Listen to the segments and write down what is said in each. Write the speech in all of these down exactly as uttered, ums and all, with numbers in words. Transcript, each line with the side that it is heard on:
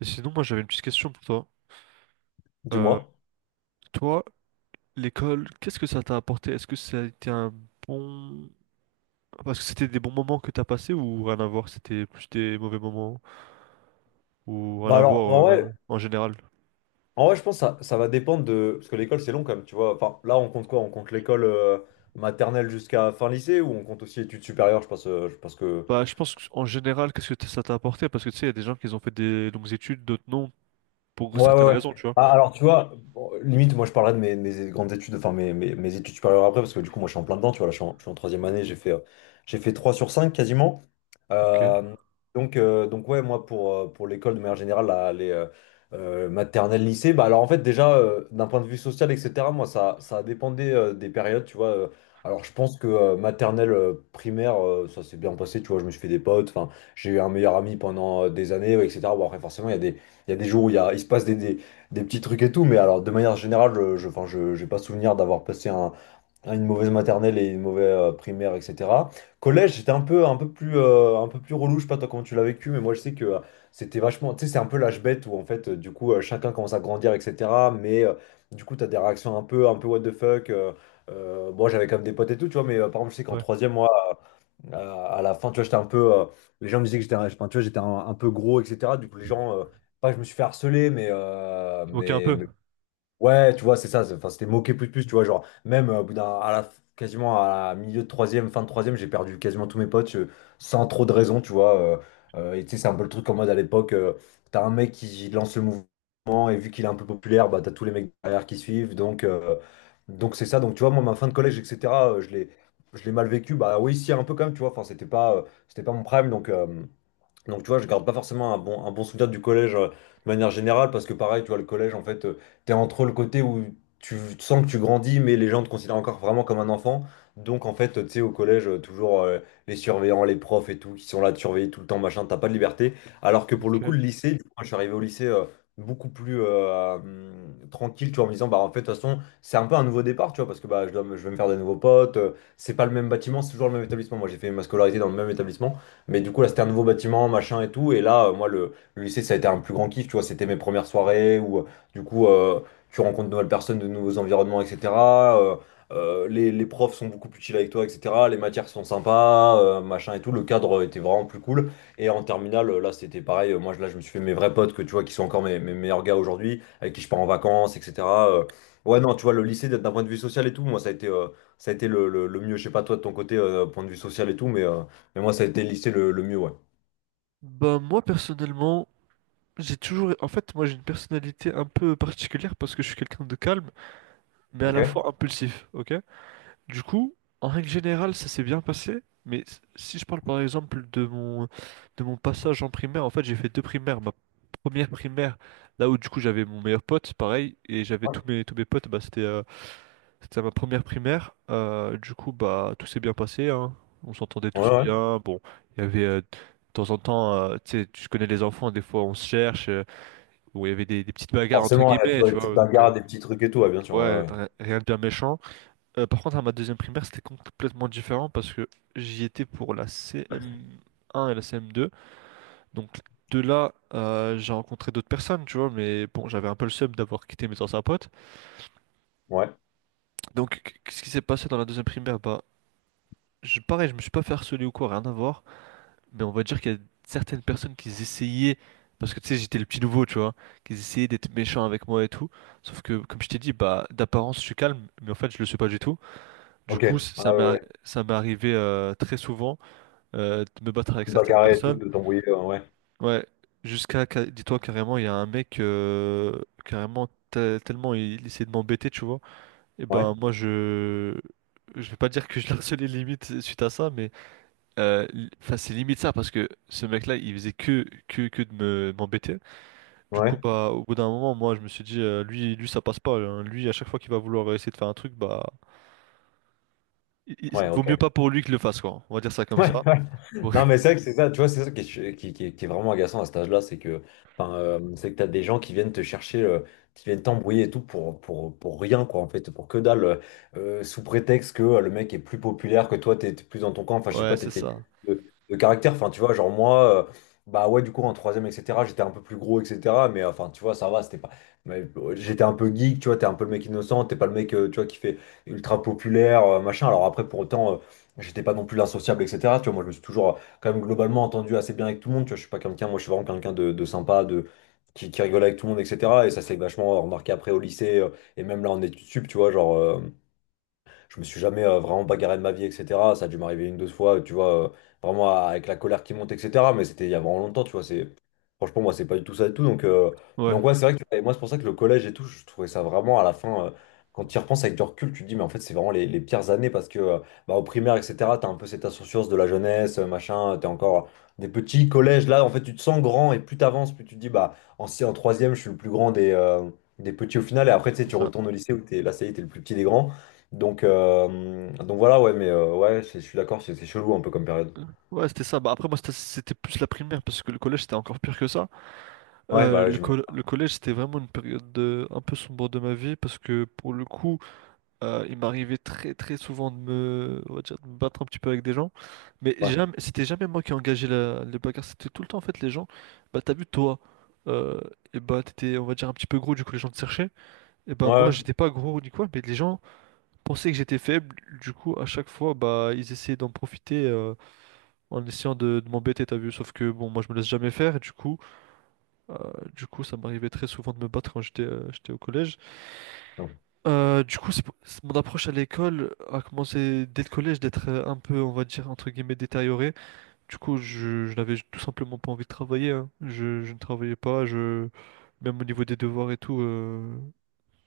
right: Et sinon, moi, j'avais une petite question pour toi. Euh,
left: Dis-moi.
right: toi, l'école, qu'est-ce que ça t'a apporté? Est-ce que ça a été un bon... Parce que c'était des bons moments que t'as passés ou rien à voir? C'était plus des mauvais moments ou rien
left: Bah
right: à
left: alors,
right: voir
left: en
right: euh,
left: vrai,
right: même en général?
left: en vrai, je pense que ça, ça va dépendre de. Parce que l'école, c'est long quand même, tu vois. Enfin, là, on compte quoi? On compte l'école, euh, maternelle jusqu'à fin lycée, ou on compte aussi études supérieures? Je pense, euh, je pense que.
right: Bah, je pense que, en général, qu'est-ce que t- ça t'a apporté? Parce que tu sais, il y a des gens qui ont fait des longues études, d'autres non, pour
left: Ouais, ouais,
right: certaines
left: ouais.
right: raisons, tu vois.
left: Ah, alors, tu vois, bon, limite, moi, je parlerai de mes, mes grandes études, enfin, mes, mes, mes études supérieures après, parce que du coup, moi, je suis en plein dedans, tu vois. Là, je suis en, je suis en troisième année. J'ai fait, euh, j'ai fait trois sur cinq quasiment.
right: Ok,
left: Euh, donc, euh, donc, ouais, moi, pour, euh, pour l'école, de manière générale, la- les euh, euh, maternelles, lycée. Bah, alors, en fait, déjà, euh, d'un point de vue social, et cetera, moi, ça, ça dépendait euh, des périodes, tu vois. euh, alors, je pense que euh, maternelle, euh, primaire, euh, ça s'est bien passé, tu vois, je me suis fait des potes. Enfin, j'ai eu un meilleur ami pendant euh, des années, ouais, et cetera. Bon, après, forcément, il y a des il y a des jours où il, y a, il se passe des, des, des petits trucs et tout. Mais alors, de manière générale, je, je, enfin, je, j'ai pas souvenir d'avoir passé un, une mauvaise maternelle et une mauvaise euh, primaire, et cetera. Collège, c'était un peu, un peu plus, euh, un peu plus relou. Je sais pas toi comment tu l'as vécu, mais moi je sais que euh, c'était vachement, tu sais, c'est un peu l'âge bête où en fait, euh, du coup, euh, chacun commence à grandir, et cetera. Mais euh, du coup, t'as des réactions un peu, un peu what the fuck. Euh, euh, moi j'avais quand même des potes et tout, tu vois. Mais euh, par exemple, je sais qu'en
right: ouais.
left: troisième, moi, à à la fin, tu vois, j'étais un peu. euh, les gens me disaient que j'étais un, enfin, tu vois, j'étais un, un peu gros, et cetera. Du coup, les gens. euh, pas que je me suis fait harceler, mais, euh,
right: Tu moquais un
left: mais,
right: peu.
left: mais Ouais, tu vois, c'est ça. c'est- Enfin, c'était moqué plus de plus, tu vois, genre même euh, au bout d'un, à la, quasiment à la milieu de troisième, fin de troisième, j'ai perdu quasiment tous mes potes euh, sans trop de raison, tu vois. Euh, euh, et tu sais, c'est un peu le truc en mode à l'époque, euh, t'as un mec qui lance le mouvement et vu qu'il est un peu populaire, bah t'as tous les mecs derrière qui suivent. Donc euh, donc c'est ça. Donc tu vois, moi ma fin de collège, et cetera euh, je l'ai je l'ai mal vécu. Bah oui, si un peu quand même, tu vois. Enfin, c'était pas euh, c'était pas mon prime. Donc euh, donc, tu vois, je garde pas forcément un bon, un bon souvenir du collège euh, de manière générale, parce que pareil, tu vois, le collège, en fait, euh, t'es entre le côté où tu sens que tu grandis, mais les gens te considèrent encore vraiment comme un enfant. Donc, en fait, euh, tu sais, au collège, euh, toujours euh, les surveillants, les profs et tout, qui sont là de surveiller tout le temps, machin, t'as pas de liberté. Alors que pour le coup, le
right: Ok.
left: lycée, du coup, moi, je suis arrivé au lycée euh, beaucoup plus euh, hum, tranquille, tu vois, en me disant, bah, en fait, de toute façon, c'est un peu un nouveau départ, tu vois, parce que bah, je dois, me- je vais me faire des nouveaux potes, euh, c'est pas le même bâtiment, c'est toujours le même établissement. Moi, j'ai fait ma scolarité dans le même établissement. Mais du coup, là, c'était un nouveau bâtiment, machin et tout. Et là, euh, moi, le, le lycée, ça a été un plus grand kiff, tu vois. C'était mes premières soirées où, euh, du coup, euh, tu rencontres de nouvelles personnes, de nouveaux environnements, et cetera. Euh, euh, les, les profs sont beaucoup plus chill avec toi, et cetera. Les matières sont sympas, euh, machin et tout. Le cadre était vraiment plus cool. Et en terminale, là, c'était pareil. Moi, je- là, je me suis fait mes vrais potes que tu vois, qui sont encore mes, mes meilleurs gars aujourd'hui, avec qui je pars en vacances, et cetera. Euh, ouais, non, tu vois, le lycée, d'un point de vue social et tout, moi, ça a été, euh, ça a été le, le- le mieux. Je sais pas, toi, de ton côté, euh, point de vue social et tout, mais. euh, mais moi, ça a été le lycée le, le mieux, ouais.
right: Bah, moi, personnellement, j'ai toujours... En fait, moi, j'ai une personnalité un peu particulière parce que je suis quelqu'un de calme, mais à la
left: Ok?
right: fois impulsif, ok? Du coup, en règle générale, ça s'est bien passé, mais s- si je parle par exemple de mon, de mon passage en primaire, en fait, j'ai fait deux primaires. Ma première primaire, là où du coup j'avais mon meilleur pote, pareil, et j'avais
left: Ouais,
right: tous mes, tous mes potes, bah, c'était euh, c'était ma première primaire. Euh, du coup, bah, tout s'est bien passé, hein. On s'entendait
left: ouais,
right: tous
left: ouais.
right: bien. Bon, il y avait euh, de temps en temps, euh, tu sais, tu connais les enfants, des fois on se cherche. Euh, bon, il y avait des, des petites bagarres entre
left: Forcément, il y a
right: guillemets,
left: toujours des
right: tu
left: petites
right: vois, donc
left: bagarres,
right: euh,
left: des petits trucs et tout, ouais, bien sûr.
right: ouais,
left: Ouais,
right: rien rien de bien méchant. Euh, par contre, à ma deuxième primaire, c'était complètement différent parce que j'y étais pour la C M un et la C M deux. Donc de là, euh, j'ai rencontré d'autres personnes, tu vois, mais bon, j'avais un peu le seum d'avoir quitté mes anciens potes.
left: ouais. Ouais.
right: Donc qu- qu'est-ce qui s'est passé dans la deuxième primaire? Bah, je, pareil, je me suis pas fait harceler ou quoi, rien à voir. Mais on va dire qu'il y a certaines personnes qui essayaient, parce que tu sais, j'étais le petit nouveau, tu vois, qui essayaient d'être méchants avec moi et tout. Sauf que, comme je t'ai dit, bah, d'apparence, je suis calme, mais en fait, je le suis pas du tout. Du
left: Ok.
right: coup,
left: Ah,
right: ça m'est,
left: ouais,
right: arri-
left: ouais.
right: ça m'est arrivé euh, très souvent euh, de me battre avec
left: Tout
right: certaines
left: bagarrer et tout,
right: personnes.
left: de t'embrouiller, ouais.
right: Ouais, jusqu'à, ca- dis-toi carrément, il y a un mec, euh, carrément, te- tellement il, il essayait de m'embêter, tu vois. Et
left: Ouais,
right: ben, moi, je. Je vais pas dire que je le harcelais limite suite à ça, mais euh, li- enfin, c'est limite ça parce que ce mec-là, il faisait que, que, que de me, m'embêter.
left: ouais.
right: Du coup,
left: Ouais,
right: bah, au bout d'un moment, moi, je me suis dit, euh, lui, lui, ça passe pas, hein. Lui, à chaque fois qu'il va vouloir essayer de faire un truc, bah, il- il-
left: ouais,
right: vaut mieux
left: ok.
right: pas pour lui que le fasse, quoi. On va dire ça comme
left: Ouais,
right: ça.
left: ouais. Non, mais c'est vrai que c'est ça, tu vois, c'est ça qui est, qui, qui est- qui est vraiment agaçant à cet âge-là, c'est que, enfin, euh, c'est que t'as des gens qui viennent te chercher, euh, qui viennent t'embrouiller et tout pour, pour, pour rien, quoi, en fait, pour que dalle. Euh, euh, sous prétexte que euh, le mec est plus populaire que toi, t'es t'es plus dans ton camp. Enfin, je sais
right: Ouais,
left: pas,
right: c'est
left: t'étais
right: ça.
left: de, de caractère. Enfin, tu vois, genre moi, euh, bah ouais, du coup, en troisième, et cetera, j'étais un peu plus gros, et cetera Mais euh, enfin, tu vois, ça va, c'était pas, mais, euh, j'étais un peu geek, tu vois, t'es un peu le mec innocent, t'es pas le mec, euh, tu vois, qui fait ultra populaire, euh, machin. Alors après, pour autant. euh, J'étais pas non plus l'insociable, et cetera. Tu vois, moi, je me suis toujours, quand même, globalement entendu assez bien avec tout le monde. Tu vois, je suis pas quelqu'un, moi, je suis vraiment quelqu'un de, de sympa, de, qui, qui rigole avec tout le monde, et cetera. Et ça s'est vachement remarqué après au lycée, euh, et même là en études sup, tu vois, genre, euh, je me suis jamais euh, vraiment bagarré de ma vie, et cetera. Ça a dû m'arriver une, deux fois, tu vois, euh, vraiment à- avec la colère qui monte, et cetera. Mais c'était il y a vraiment longtemps, tu vois. C'est. Franchement, moi, c'est pas du tout ça et tout. Donc, euh,
right: Ouais,
left: donc ouais, c'est vrai que et moi, c'est pour ça que le collège et tout, je trouvais ça vraiment à la fin, euh, quand tu y repenses avec du recul, tu te dis, mais en fait, c'est vraiment les, les pires années parce que euh, bah, au primaire, et cetera, t'as un peu cette insouciance de la jeunesse, euh, machin, euh, t'es encore des petits collèges. Là, en fait, tu te sens grand et plus t'avances, plus tu te dis, bah, en, si- en troisième, je suis le plus grand des. euh, des petits au final. Et après tu sais
right: c'est
left: tu
right: ça.
left: retournes au lycée où t'es là ça y est t'es le plus petit des grands. Donc, euh, donc voilà, ouais, mais euh, ouais, c'est- je suis d'accord, c'est c'est chelou un peu comme période.
right: Ouais, c'était ça. Bah, après, moi, c'était c'était plus la primaire parce que le collège, c'était encore pire que ça.
left: Ouais,
right: Euh,
left: bah ouais,
right: le,
left: j'imagine.
right: col- le collège, c'était vraiment une période de- un peu sombre de ma vie parce que pour le coup, euh, il m'arrivait très très souvent de me, on va dire, de me battre un petit peu avec des gens. Mais
left: Ouais,
right: jamais, c'était jamais moi qui engageais la, les bagarres, c'était tout le temps en fait les gens. Bah, t'as vu, toi, euh, et bah, t'étais, on va dire, un petit peu gros, du coup, les gens te cherchaient. Et bah,
left: ouais,
right: moi,
left: ouais,
right: j'étais pas gros ni quoi, mais les gens pensaient que j'étais faible. Du coup, à chaque fois, bah, ils essayaient d'en profiter. Euh, en essayant de, de m'embêter, t'as vu. Sauf que bon, moi je me laisse jamais faire et du coup, euh, du coup, ça m'arrivait très souvent de me battre quand j'étais euh, j'étais au collège.
left: ouais,
right: Euh, du coup, c'est pour- c'est- mon approche à l'école a commencé dès le collège d'être euh, un peu, on va dire, entre guillemets, détériorée. Du coup, je, je n'avais tout simplement pas envie de travailler, hein. Je, je ne travaillais pas, je... même au niveau des devoirs et tout, euh,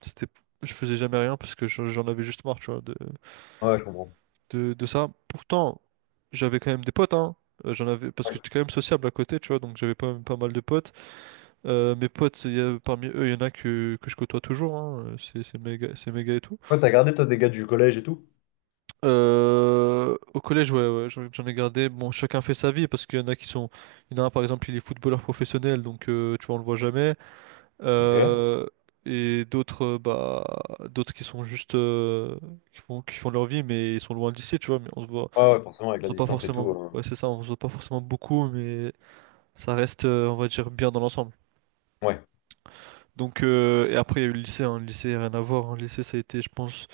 right: c'était... je faisais jamais rien parce que j'en j'en avais juste marre, tu vois, de,
left: ouais, je comprends.
right: de, de ça. Pourtant, j'avais quand même des potes, hein. Euh, j'en avais, parce que
left: Ouais,
right: j'étais quand même sociable à côté, tu vois, donc j'avais pas, pas mal de potes. Euh, mes potes, il y a- parmi eux, il y en a que, que je côtoie toujours, hein. Euh, C'est c'est méga, c'est méga et tout.
left: ouais, t'as gardé toi des gars du collège et tout?
right: Euh, au collège, ouais, ouais, j'en j'en ai gardé. Bon, chacun fait sa vie, parce qu'il y en a qui sont. Il y en a un, par exemple, il est footballeur professionnel, donc euh, tu vois, on le voit jamais.
left: Ok. Ouais,
right: Euh, et d'autres, euh, bah, d'autres qui sont juste. Euh, qui font, qui font leur vie, mais ils sont loin d'ici, tu vois, mais on se voit.
left: ouais, forcément, avec
right: On se
left: la
right: voit pas
left: distance et tout.
right: forcément,
left: euh,
right: ouais, c'est ça, on se voit pas forcément beaucoup, mais ça reste, euh, on va dire, bien dans l'ensemble.
left: Ouais,
right: Donc, euh, et après, il y a eu le lycée, hein. Le lycée, rien à voir, hein. Le lycée, ça a été, je pense,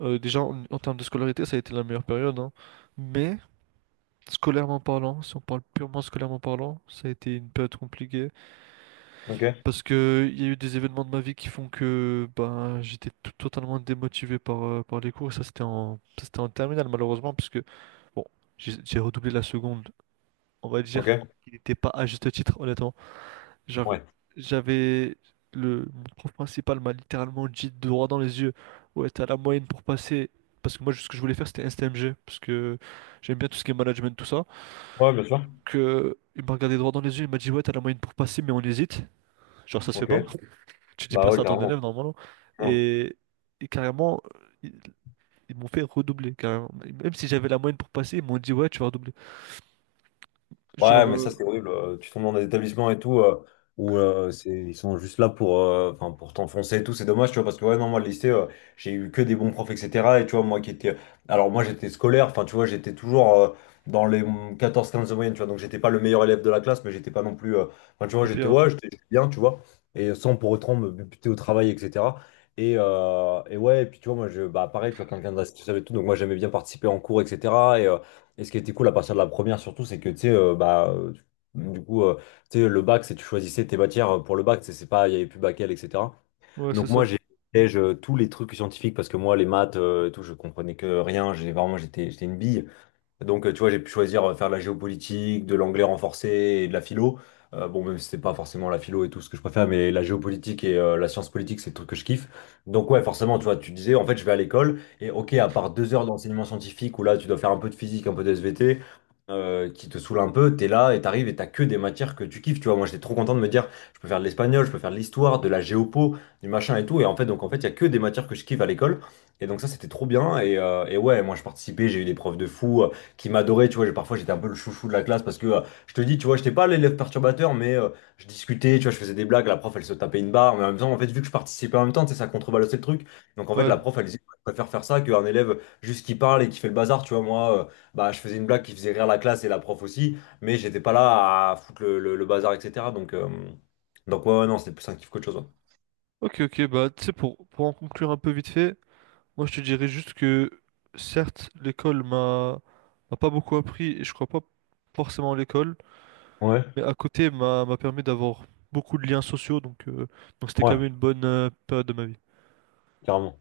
right: euh, déjà en, en termes de scolarité, ça a été la meilleure période, hein. Mais, scolairement parlant, si on parle purement scolairement parlant, ça a été une période compliquée.
left: ok,
right: Parce que il y a eu des événements de ma vie qui font que ben, j'étais tout- totalement démotivé par, euh, par les cours. Et ça, c'était en, ça, c'était en terminale, malheureusement, parce que, bon, j'ai j'ai redoublé la seconde on va dire
left: ok,
right: qu'il n'était pas à juste titre, honnêtement. Genre,
left: ouais.
right: j'avais le mon prof principal m'a littéralement dit droit dans les yeux, ouais, t'as la moyenne pour passer. Parce que moi, ce que je voulais faire, c'était S T M G, parce que j'aime bien tout ce qui est management, tout ça.
left: Ouais, bien sûr.
right: Que il m'a regardé droit dans les yeux, il m'a dit, ouais, t'as la moyenne pour passer, mais on hésite. Genre, ça se fait
left: Ok,
right: pas. Tu dis
left: bah
right: pas
left: ouais,
right: ça à ton
left: clairement.
right: élève, normalement. Et, et carrément, ils, ils m'ont fait redoubler, carrément. Même si j'avais la moyenne pour passer, ils m'ont dit, ouais, tu vas redoubler.
left: Ouais,
right: Genre,
left: mais ça,
right: euh,
left: c'est horrible. Euh, Tu tombes dans des établissements et tout, euh, où euh, c'est, ils sont juste là pour, euh, enfin, pour t'enfoncer et tout. C'est dommage, tu vois, parce que ouais, non, moi, le lycée, euh, j'ai eu que des bons profs, et cetera. Et tu vois, moi qui étais. Alors, moi, j'étais scolaire, enfin, tu vois, j'étais toujours euh, dans les quatorze, quinze de moyenne, tu vois. Donc, j'étais pas le meilleur élève de la classe, mais j'étais pas non plus. euh, Enfin, tu vois,
right: le
left: j'étais,
right: pire.
left: ouais, j'étais bien, tu vois. Et sans pour autant me buter au travail, et cetera. Et, euh, et ouais, et puis tu vois, moi, je, bah, pareil, tu vois, quelqu'un de la situation et tout. Donc, moi, j'aimais bien participer en cours, et cetera. Et ce qui était cool à partir de la première surtout, c'est que tu sais, euh, bah, euh, tu- du coup, euh, tu sais, le bac, c'est tu choisissais tes matières euh, pour le bac, tu sais, c'est pas, il y avait plus bac L, et cetera.
right: Ouais, c'est
left: Donc moi,
right: ça.
left: j'ai j'ai, je- tous les trucs scientifiques, parce que moi, les maths euh, et tout, je comprenais que rien. J'ai vraiment, j'étais, j'étais une bille. Donc, euh, tu vois, j'ai pu choisir euh, faire de la géopolitique, de l'anglais renforcé et de la philo. Euh, bon, même si c'est pas forcément la philo et tout ce que je préfère, mais la géopolitique et euh, la science politique, c'est le truc que je kiffe. Donc, ouais, forcément, tu vois, tu disais, en fait, je vais à l'école et ok, à part deux heures d'enseignement scientifique où là, tu dois faire un peu de physique, un peu de S V T, euh, qui te saoule un peu, t'es là et t'arrives et t'as que des matières que tu kiffes. Tu vois, moi, j'étais trop content de me dire, je peux faire de l'espagnol, je peux faire de l'histoire, de la géopo, du machin et tout. Et en fait, donc, en fait, il y a que des matières que je kiffe à l'école. Et donc, ça, c'était trop bien. Et, euh, et ouais, moi, je participais, j'ai eu des profs de fou qui m'adorait, tu vois. j'ai- parfois j'étais un peu le chouchou de la classe parce que euh, je te dis, tu vois, j'étais pas l'élève perturbateur, mais euh, je discutais, tu vois, je faisais des blagues, la prof elle se tapait une barre, mais en même temps, en fait, vu que je participais en même temps, tu sais, ça contrebalançait le truc. Donc en fait,
right: Ouais.
left: la prof elle disait, je préfère faire ça qu'un élève juste qui parle et qui fait le bazar, tu vois, moi, euh, bah, je faisais une blague qui faisait rire la classe et la prof aussi, mais j'étais pas là à foutre le, le- le bazar, et cetera. Donc, euh, donc ouais, ouais, non, c'était plus un kiff qu'autre chose.
right: Ok, ok, bah tu sais, pour, pour en conclure un peu vite fait, moi je te dirais juste que certes, l'école m'a m'a pas beaucoup appris et je crois pas forcément à l'école,
left: Ouais.
right: mais à côté m'a m'a permis d'avoir beaucoup de liens sociaux, donc euh, donc c'était
left: Ouais,
right: quand
left: ouais,
right: même une bonne euh, période de ma vie.
left: carrément.